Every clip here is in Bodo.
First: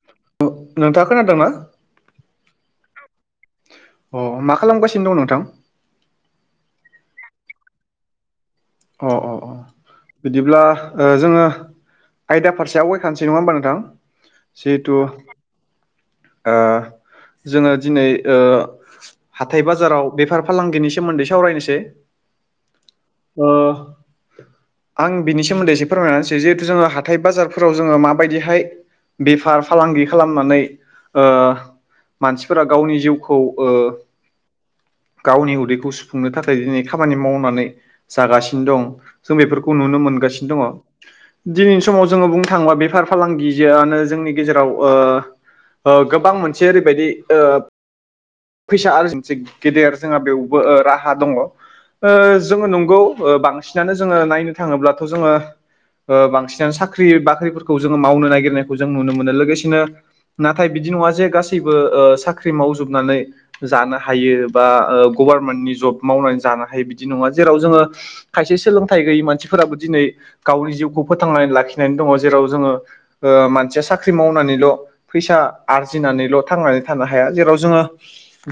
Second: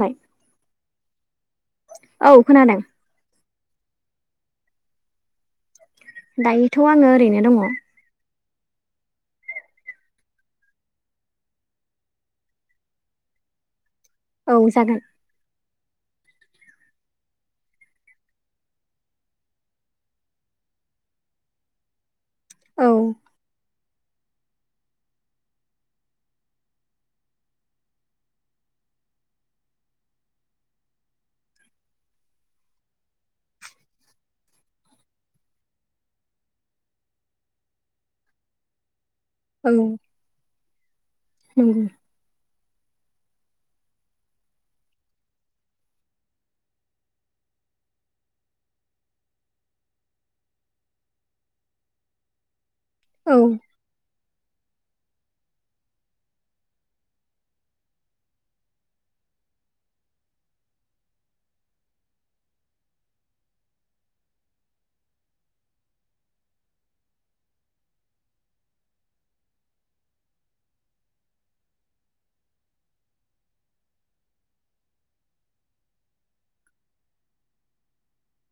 बाय नोंथाङा खोनादोंना? औ खोनादों अ मा खालामगासिनो दं नोंथां? दायोथ' आङो ओरैनो दङ। अ अ अ। बिदिब्ला जोङो आयदा फारसे आवगायखानोसै नङा होमबा नोंथां? औ जिहेथु जागोन जोङो दिनै ओ हाथाय बाजाराव बेफार फालांगिनि सोमोन्दै सावरायनोसै। औ। ओ आं बिनि सोमोन्दै एसे फोरमायनानैसै। जिहेथु जोङो हाथाइ बाजारफोराव जोङो माबायदिहाय बेफार फालांगि खालामनानै ओ मानसिफोरा गावनि जिउखौ ओ गावनि उदैखौ सुफुंनो थाखाय दिनै खामानि मावनानै जागासिनो दं जों औ बेफोरखौ नुनो मोनगासिनो दङ। दिनैनि नंगौ समाव जोङो बुंनो थाङोबा बेफार फालांगिआनो जोंनि गेजेराव ओ गोबां मोनसे ओरैबायदि ओ फैसा आरजिनायनि मोनसे गेदेर जोंहा बेवबो राहा दङ। जोङो नंगौ औ बांसिनानो जोङो नायनो थाङोब्लाथ' जोङो बांसिनानो साख्रि बाख्रिफोरखौ जोङो मावनो नागिरनायखौ जों नुनो मोनो। लोगोसेनो नाथाय बिदि नङा जे गासैबो साख्रि मावजोबनानै जानो हायो बा गभारनमेन्टनि जब मावनानै जानो हायो बिदि नङा। जेराव जोङो खायसे सोलोंथाइ गैयि मानसिफोराबो दिनै गावनि जिउखौ फोथांनानै लाखिनानै दङ। जेराव जोङो मानसिया साख्रि मावनानैल' फैसा आरजिनानैल' थांनानै थानो हाया। जेराव जोङो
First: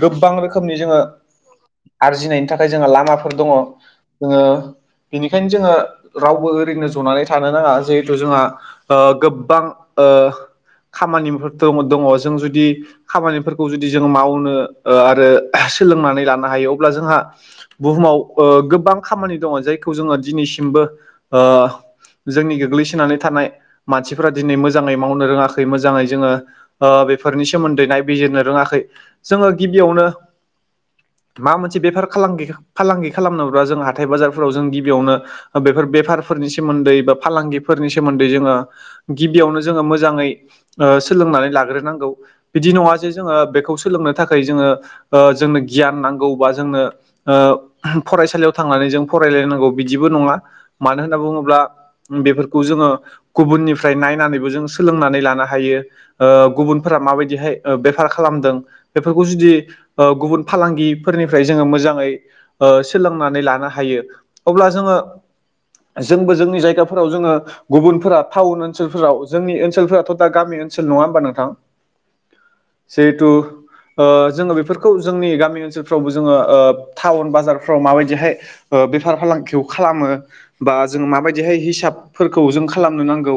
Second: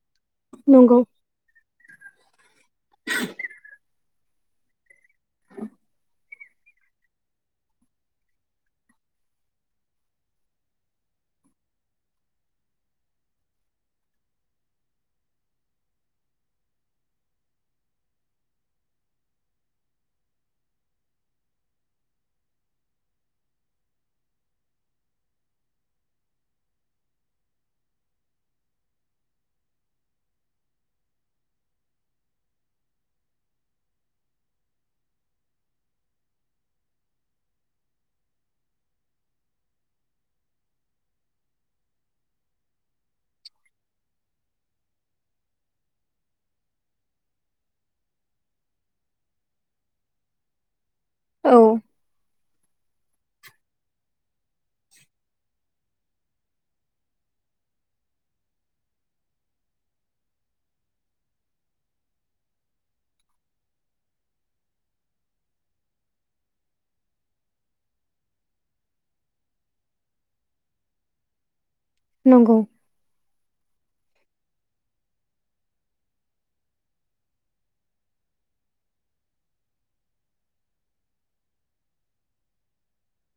गोबां रोखोमनि नंगौ जोङो आरजिनायनि थाखाय जोंहा लामाफोर दङ। जोङो बेनिखायनो जोङो रावबो ओरैनो जनानै थानो नाङा। जिहेथु जोंहा ओ गोब्बां ओ खामानिफोर दङ। जों जुदि खामानिफोरखौ जुदि जों माव सोलोंनानै लानो हायो अब्ला जोंहा बुहुमाव गोबां खामानि दङ जायखौ जोङो दिनैसिमबो ओ जोंनि गोग्लैसोनानै थानाय मानसिफोरा दिनै मोजाङै मावनो रोङाखै मोजाङै जोङो बेफोरनि सोमोन्दै नायबिजिरनो रोङाखै। जोङो गिबियावनो माबा मोनसे बेफार खालांगि फालांगि खालामनोब्ला जों हाथाय बाजारफोराव जों गिबियावनो बेफोर बेफारफोरनि सोमोन्दै बा फालांगिफोरनि सोमोन्दै जोङो गिबियावनो जोङो मोजाङै सोलोंनानै लाग्रोनांगौ। बिदि नङा जे जोङो बेखौ सो सोलोंनो थाखाय जोङो जोंनो गियान नांगौ बा जोंनो फरायसालियाव थांनानै जों फरायलायनांगौ बिदिबो नङा। मानो होनना बुङोब्ला औ बेफोरखौ जोङो गुबुननिफ्राय नायनानैबो जों सोलोंनानै लानो हायो। गुबुनफोरा माबायदिहाय बेखार खालामदों बेफोरखौ जुदि गुबुन फालांगिफोरनिफ्राय जोङो मोजाङै सोलोंनानै लानो हायो अब्ला जोङो जोंबो जोंनि जायगाफोराव जोङो गुबुनफोरा टाउन ओनसोलफोराव जोंनि ओनसोलफोराथ' दा गामि ओनसोल नङा होमबा नोंथां नंगौ सेहुथु जोङो बेफोरखौ जोंनि गामि ओनसोलफ्रावबो जोङो ओ टाउन बाजारफ्राव माबायदिहाय बेफार फालांगिखौ खालामो बा जों माबायदिहाय हिसाबफोरखौ जों खालामनो नांगौ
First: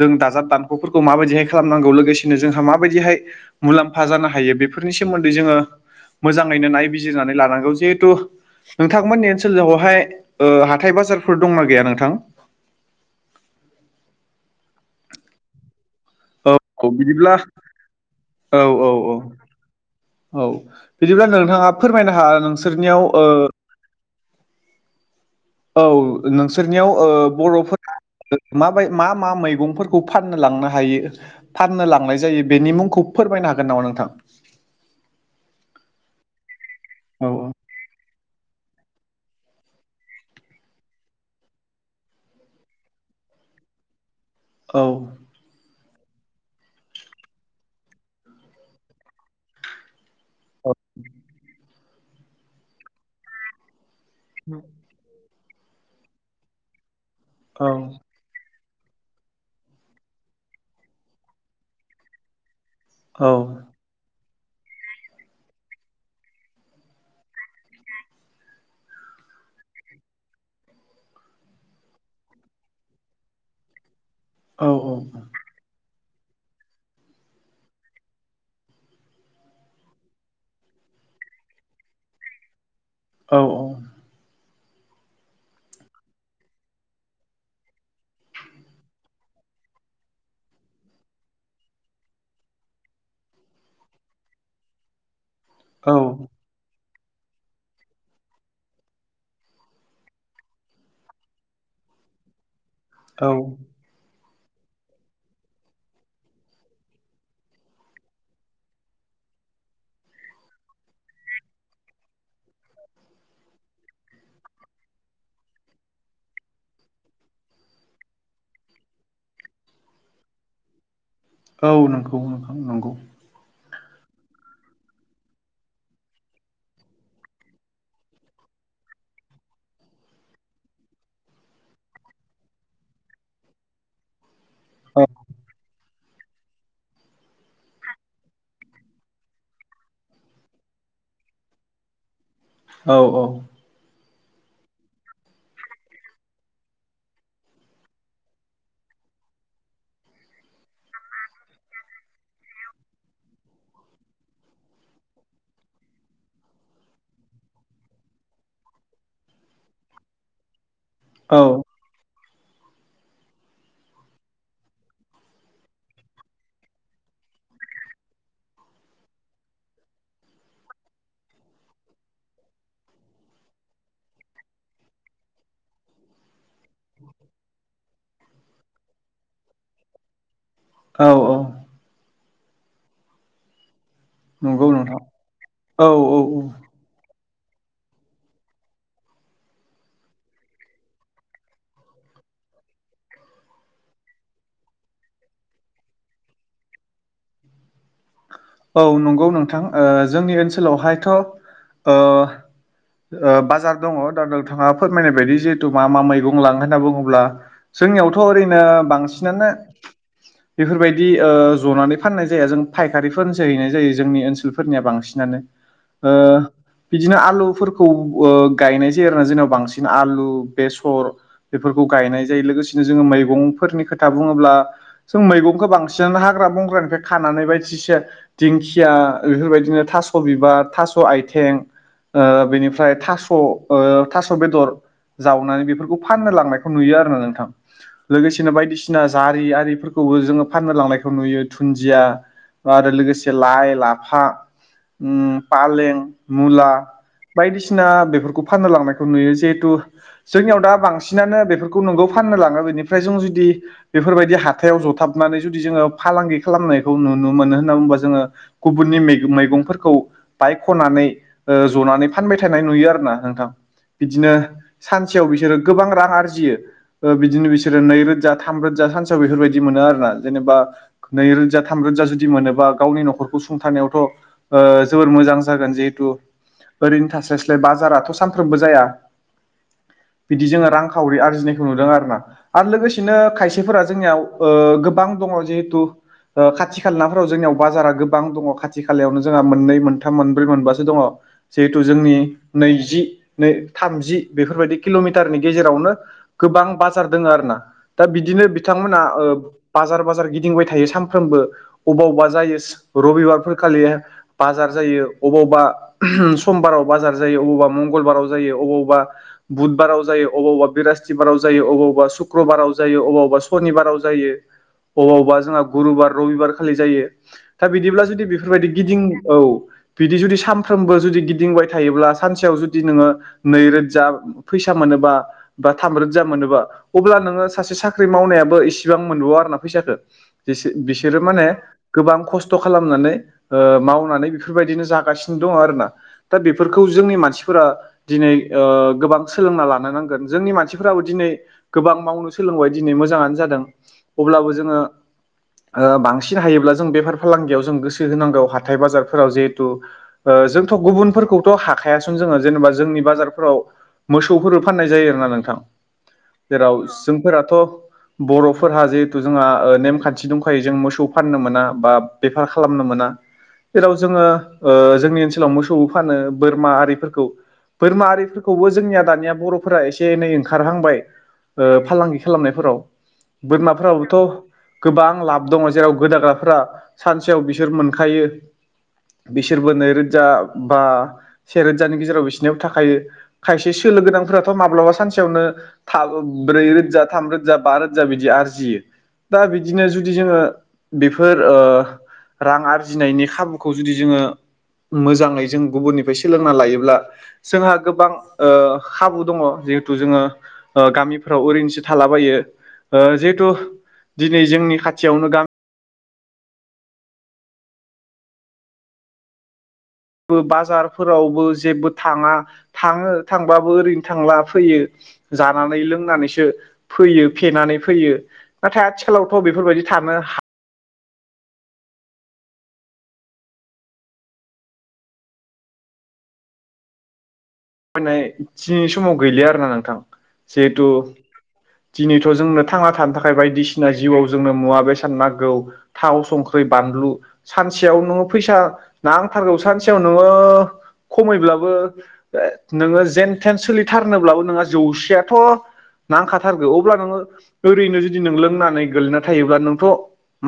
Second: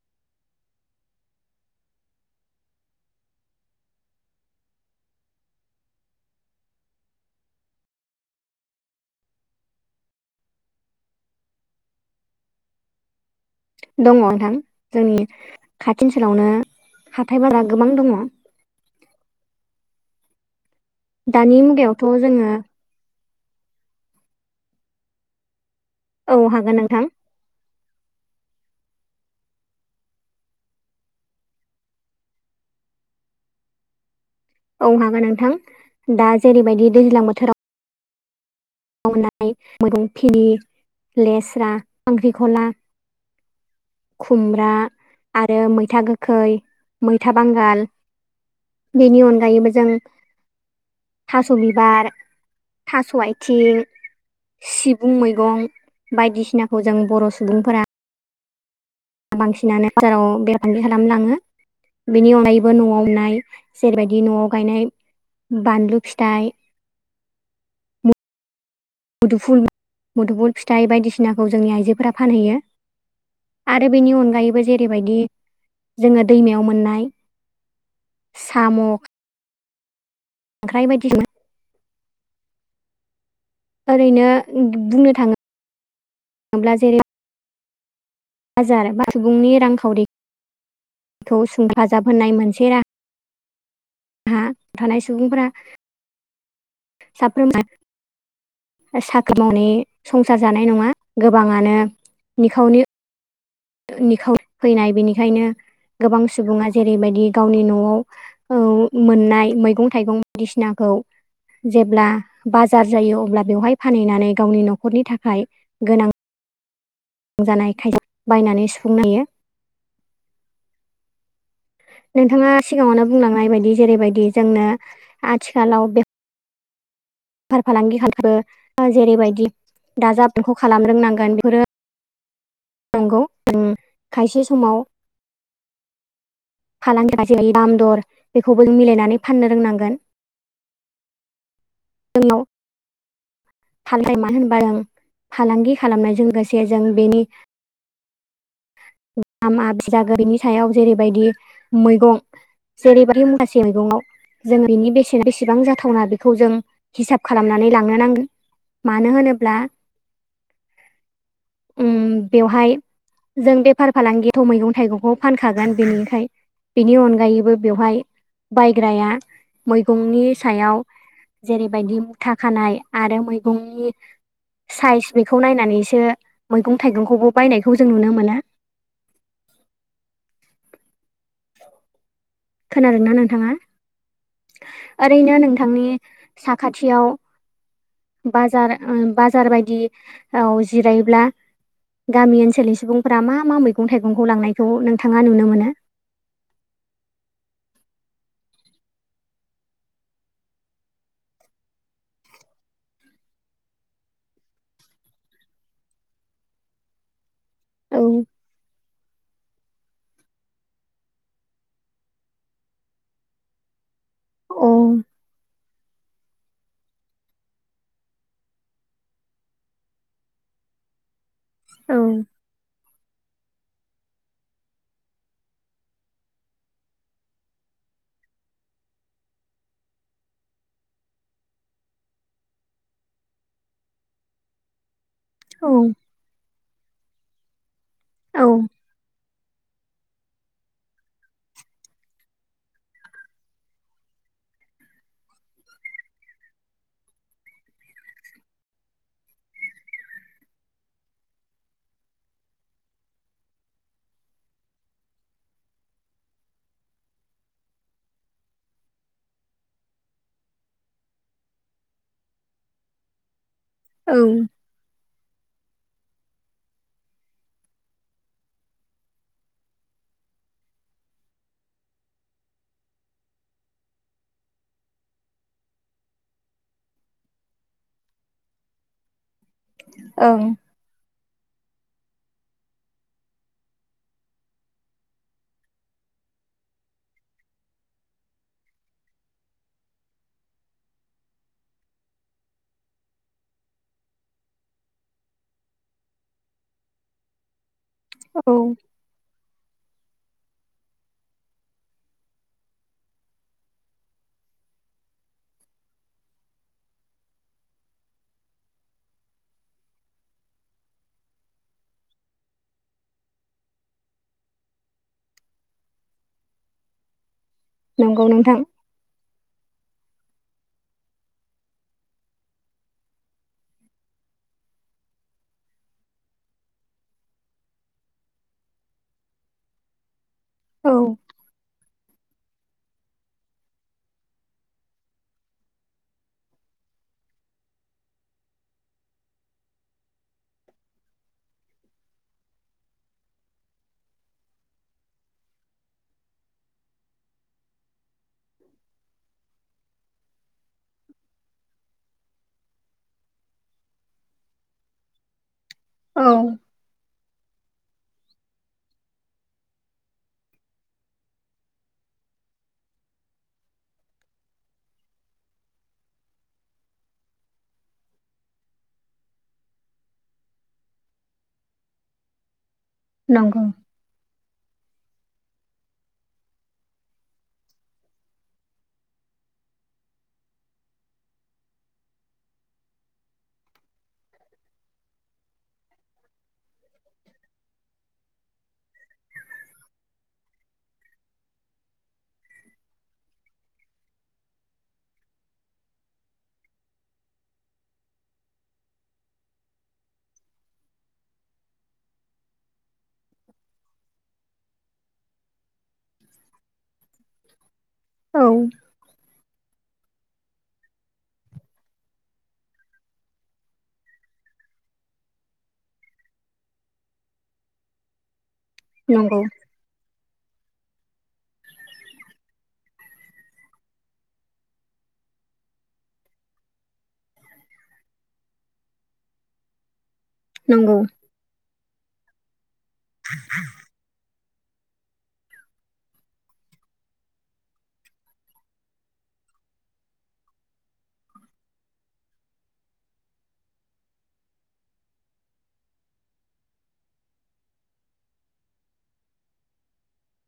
जों दाजाब दानख'फोरखौ माबायदिहाय खालामनांगौ लोगोसेनो जोंहा माबायदिहाय मुलाम्फा जानो हायो बे फोरनि सोमोन्दै जोङो मोजाङैनो नायबिजिरनानै लानांगौ जिहेथु नोंथांमोननि ओनसोलावहाय ओ हाथाय बाजारफोर दंना गैया नोंथां? दङ नोंथां जोंनि खाथि ओनसोलावनो औ औ बिदिब्ला हाथाय बारा गोबां दङ। औ औ औ औ बिदिब्ला दानि नोंथाङा मुगायावथ' फोरमायनो हा जोङो नोंसोरनियाव ओ औ औ हागोन नोंसोरनियाव नोंथां ओ बर'फोरा माबाय मा मा मैगंफोरखौ फाननो लांनो हायो? फाननो लांनाय जायो बेनि मुंखौ फोरमायनो हागोन नामा नोंथां? औ हागोन नोंथां दा जेरैबायदि दैज्लां औ बोथोराव मावनाय [unintelligible] लेस्रा खांख्रिखला खुमब्रा औ आरो मैथा गोखै मैथा बांगाल बेनि अनगायैबो जों थास' बिबार थास' आथिं सिबुं मैगं बायदिसिनाखौ जों बर' औ सुबुंफोरा बांसिनानो बाजाराव बेफार फांलांगि खालामनो लाङो बेनि अनगायैबो न'आव मोननाय औ जेरैबायदि न'आव गायनाय बानलु फिथाइ मुदुफुल मुदुफुल फिथाइ बायदिसिनाखौ जोंनि आइजोफोरा फानहैयो आरो बेनि अनगायै अनगायैबो औ जेरैबायदि जोङो दैमायाव मोननाय साम' ओख्र बायदिसिना औ ओरैनो बुंनो थाङोब्ला जेरै बाजार बा सुबुंनि रांखावरिखौ हेफाजाब होनायनाय मोनसे राहा हा थानाय सुबुंफोरा औ साफ्रोम साख्रि मावनाय संसार जानाय नङा गोबाङानो निखावनि औ निखाव फैनाय बेनिखायनो गोबां सुबुङा जेरैबायदि गावनि न'आव औ मोननाय मैगं थाइगं बायदिसिनाखौ जेब्ला बाजार जायो अब्ला बेवहाय फानहैनानै गावनि न'खरनि थाखाय गोनां गोनां जानाय खायद बायनानै सुफुंनोयो औ नंगौ नोंथाङा नोंथां नंगौ सिगाङावनो बुंलांनाय बायदि जेरैबायदि जोंनो आथिखालाव बे बेफार फालांगि खालामबो जेरैबायदि दाजाब दानख' खालाम रोंनांगोन बेफोरो नंगौ खायसे समाव औ फालांगि जेरै दामदर बेखौबो जों मिलायनानै फाननो रोंनांगोन [inaudible] [unintelligible] औ औ फालदथाय मानो होनबा जों फालांगि खालामनायजों लोगोसे जों बेनि दामा बिदा गैयिनि सायाव जेरैबायदि मैगं जेरैबादि माखासे मैगङाव जों बेनि बेसेन बेसेबां जाथावना बेखौ जों हिसाब खालामनानै लांनो नांगोन मानो होनोब्ला औ उम बेवहाय जों बेफार फालांगि थ' मैगं थाइगंखौ फानखागोन बेनिखाय बेनि अनगायैबो बेवहाय बायग्राया मैगंनि सायाव जेरैबायदि मुथा खानाय आरो मैगंनि साइज बेखौ नायनानैसो मैगं थाइगंखौबो बायनायखौ जों नुनो मोना औ औ खोनादोंना नोंथाङा नंगौ नोंथां ओरैनो नोंथांनि औ औ साखाथि औ खाथियाव बाजार बाजार बायदि जिरायोब्ला गामि ओनसोलनि सुबुंफ्रा मा मा मैगं थाइगंखौ लांनायखौ नोंथाङा नुनो मोनो औ नंगौ नोंथां जोंनि ओनसोलावहायथ' बाजार दङ दा नोंथाङा फोरमायनाय बायदि जिहेथु मा मा मैगं लाङो होनना बुङोब्ला औ जोंनियावथ' ओरैनो बांसिनानो बेफोरबायदि जनानै फाननाय जाया जों फायखारि जैनाय जायो जोंनि औ ओनसोलफोरनिया बांसिनानो बिदिनो आलुफोरखौ गायनाय जायो आरोना जोंनाव बांसिन आलु बेसर बेफोरखौ औ गायनाय जायो लोगोसेनो जोङो मैगंफोरनि खोथा खोथा बुङोब्ला जों मैगंखौ बांसिन हाग्रा बंग्रानिफ्राय खानानै बायदिसि दिंखिया बेफोरबायदिनो थास' बिबार थास' आथें बेनिफ्राय थास' थास' बेदर जावनानै बेफोरखौ औ फाननो लांनायखौ नुयो आरोना नोंथां लोगोसेनो बायदिसिना जारि आरिफोरखौबो जोङो फाननो लांनायखौ नुयो दुन्दिया आरो लोगोसे लाइ लाफा फालें मुला बायदिसिना बेफोरखौ फाननो लांनायखौ नुयो जिहेथु जोंनियाव दा बांसिनानो बेफोरखौ नोंगौ फाननो लाङो बेनिफ्राय जों जुदि बेफोरबायदि हाथायाव जथाबनानै जुदि जोङो फालांगि खालामनायखौ नुनो मोनो होनना बुंङो जोङो गुबुननि मैगंफोरखौ बाइक खनानै जनानै फानबाय थानाय नुयो आरो ना नोंथां औ बिदिनो सानसेयाव बिसोरो गोबां रां आरजियो बिदिनो बिसोरो नैरोजा थामरोजा सानसेयाव बेफोरबायदि मोनो आर ना जेनेबा नैरोजा थामरोजा जुदि मोनोबा गावनि न'खरखौ सुंथारनायावथ' जोबोर मोजां जागोन जिहेतु ओरैनो थास्लायस्लाय बाजाराथ' सानफ्रोमबो जाया बिदि ओं जोङो रां थावरि आरजिनायखौ नुदों आरो ना आरो लोगोसेनो खायसेफोरा जोंनियाव गोबां दङ जिहेथु खाथि खाला नफोराव जोंनियाव बाजारा गोबां दङ खाथि खालायावनो जोंहा मोननै मोनथाम मोनब्रै मोनबासो दङ जिहेथु जोंनि नैजि नै थामजि बेफोरबायदि किल'मिटारनि गेजेरावनो गोबां बाजार दङ आरो ना दा बिदिनो औ बिथांमोना बाजार बाजार गिदिंबाय थायो सानफ्रोमबो बबाव अबेबा जायो रबिबारफोर खालि बाजार जायो अबावबा समबाराव बाजार जायो अबावबा मंगलबाराव जायो अबावबा बुधबाराव जायो अबावबा बिरस्थिबाराव जायो अबावबा सुक्रबाराव जायो अबावबा सनिबाराव जायो अबावबा जोंहा गुरुबार रबिबार खालि जायो दा बिदिब्ला नंगौ जुदि नोंथां बेफोरबायदि गिदिं औ बिदि जुदि सानफ्रोमबो जुदि गिदिंबाय थायोब्ला सानसेयाव जुदि नोङो नैरोजा फैसा मोनोबा बा थाम रोजजा मोनोबा। अब्ला नोङो सासे साख्रि मावनायाबो इसेबां मोनबावा आरोना फैसाखो। एसे औ बिसोरो माने बां खस्थ' खालामनानै ओ मावनानै बेफोरबायदिनो जागासिनो दं आरोना। दा बेफोरखौ जोंनि मानसिफोरा दिनै ओ गोबां सोलोंना लानो नांगोन। जोंनि मानसिफोराबो दिनै गोबां मावनो सोलोंबाय दिनै मोजाङानो जादों। अब्लाबो जोङो ओ बांसिन हायोब्ला जों बेफार फालांगियाव जों गोसो सो होनांगौ हाथाइ बाजारफोराव जेहेथु। ओ जोंथ' गुबुनफोरखौथ' हाखा हायासुन जोङो जेन'बा जोंनि बाजारफोराव मोसौफोर फाननाय जायो आरोना नोंथां। औ जेराव जोंफोराथ' बर'फोरहा जेहेथु जोंहा ओ नेमखान्थि दंखायो जों मोसौ फाननो मोना बा बेफार खालामनो मोना। जेराव जोङो ओ जोंनि ओनसोलाव मोसौबो फानो बोरमा आरिफोरखौ बोरमा आरिफोरखौबो जोंनिया दानिया बर'फोरा एसे एनै ओंखारहांबाय। ओ फालांगि खालामनायफोराव नंगौ बोरमाफोराबोथ' गोबां लाब दङ' जेराव गोदाग्राफोरा सानसेयाव बिसोर मोनखायो। बिसोरबो नैरोजा बा सेरतजानि गेजेराव बिसिनियाव थाखायो। खायसे सोलो गोनांफोराथ' माब्लाबा सानसेयावनो थाब ओ ब्रै रोजा थाम रोजा बा रोजा बिदि आरजियो। दा बिदिनो जुदि जोङो बेफोर ओ रां आरजिनायनि खाबुखौ जुदि जोङो मोजाङै जों गुबुननिफाय सोलोंना लायोब्ला जोंहा गोबां ओ खाबु दङ'। जिहेथु जोङो ओ गामिफ्राव ओरैनोसो थालाबायो। ओ जिहेथु दिनै जोंनि खाथियावनो गाम औ। बो बाजारफोरावबो जेबो थाङा थाङो थांबाबो ओरैनो थांला फैयो। जानानै लोंनानैसो फैयो फेनानै फैयो। नाथाय नंगौ आथिखालावथ' बेफोरबायदि थानो हा [unintelligible] फाननाय थिनि समाव गैलिया आरोना नोंथां। जेहेथु नंगौ दिनैथ' जोंनो थांना थानो थाखाय बायदिसिना जिउआव जोंनो मुवा बेसाद नागौ। थाव, संख्रि, बानलु सानसेयाव न' फैसा नांथारगौ सानसेयाव नोङो खमैब्लाबो ओ नोङो जेनथेन सोलिथारनोब्लाबो नोंहा जौसेयाथ' नांखाथारगौ। अब्ला नोङो ओरैनो जुदि नों लोंनानै गोलैना थायोब्ला नोंथ'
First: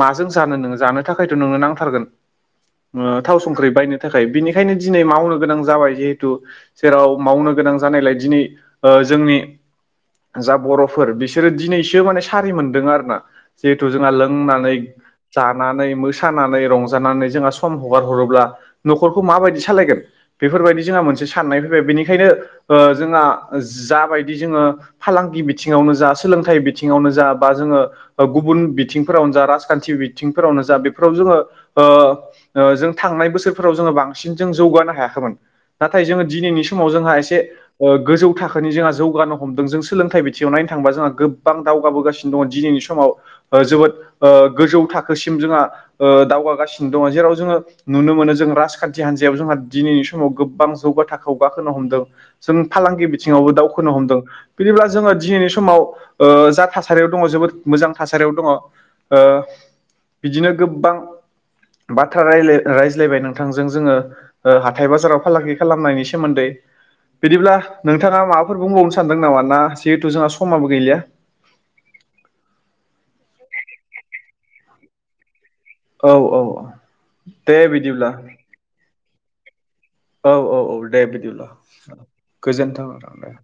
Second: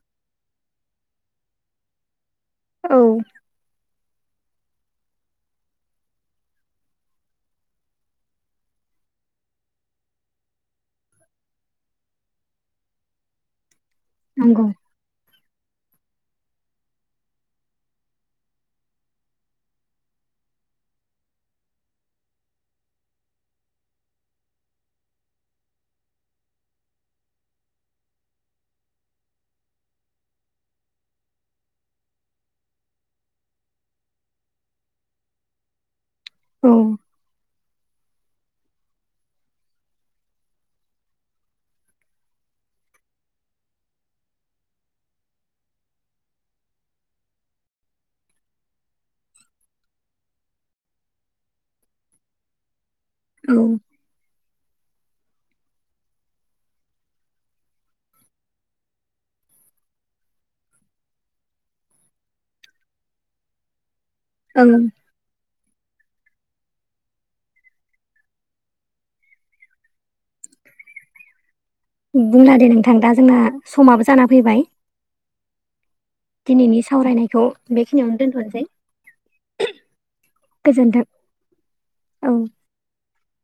माजों जानो नोङो जानो थाखायथ' नोंनो नांथारगोन। औ ओ थाव, संख्रि बायनो थाखाय बिनिखायनो दिनै मावनो गोनां जाबाय जिहेतु जेराव मावनो गोनां जानायलाय दिनै ओ जोंनि जा बर'फोर बिसोरो दिनैसो माने सारि मोनदों आरोना। जिहेथु जोंहा नंगौ लोंनानै जानानै मोसानानै रंजानानै जोंहा सम हगार हरोब्ला न'खरखौ माबायदि सालायगोन? बेफोरबायदि जोंहा मोनसे साननाय फैबाय। बेनिखायनो ओ जोंहा जा बायदि जोङो फालांगि बिथिङावनो जा, सोलोंथाइ बिथिङावनो जा बा जोङो ओ गुबुन बिथिंफोरावनो जा राजखान्थि बिथिंफोरावनो जा बेफोराव जोङो ओ ओ जों थांनाय बोसोरफोराव जोङो बांसिन जों जौगानो हायाखैमोन। थाय जोङो दिनैनि औ समाव जोंहा एसे ओ गोजौ थाखोनि जोंहा जौगानो हमदों। जों सोलोंथाइ बिथिङाव नायनो थांबा जोंहा गोबां दावगाबोगासिनो दङ' दिनैनि समाव। ओ जोबोद ओ गोजौ थाखोसिम जोंहा ओ दावगागासिनो दङ'। जेराव जोङो नुनो मोनो जों राजखान्थि हान्जायाव जोंहा दिनैनि समाव गोबां जौगाथाखोआव गाखोनो हमदों। जों फालांगि बिथिङावबो औ दावखोनो हमदों। बिदिब्ला जोङो दिनैनि समाव ओ जा थासारियाव दङ' जोबोद मोजां थासारियाव दङ'। ओ बिदिनो गोबबां बाथ्रा रायलाय ओ रायज्लायबाय नोंथांजों जोङो ओ ओं हाथाय बाजाराव फालांगि खालामनायनि सोमोन्दै बिदिब्ला नोंथाआ माबाफोर बुंबावनो सानदों नामा ना जिहेथु जोंहा समाबो गैलिया बुंला दे नोंथां दा जोंना समाबो जाना फैबाय औ औ दिनैनि सावरायनायखौ दे बिदिब्ला बेखिनिआवनो दोनथनसै औ औ औ दे गोजोन्थों बिदिब्ला औ गोजोन्थों आरो दे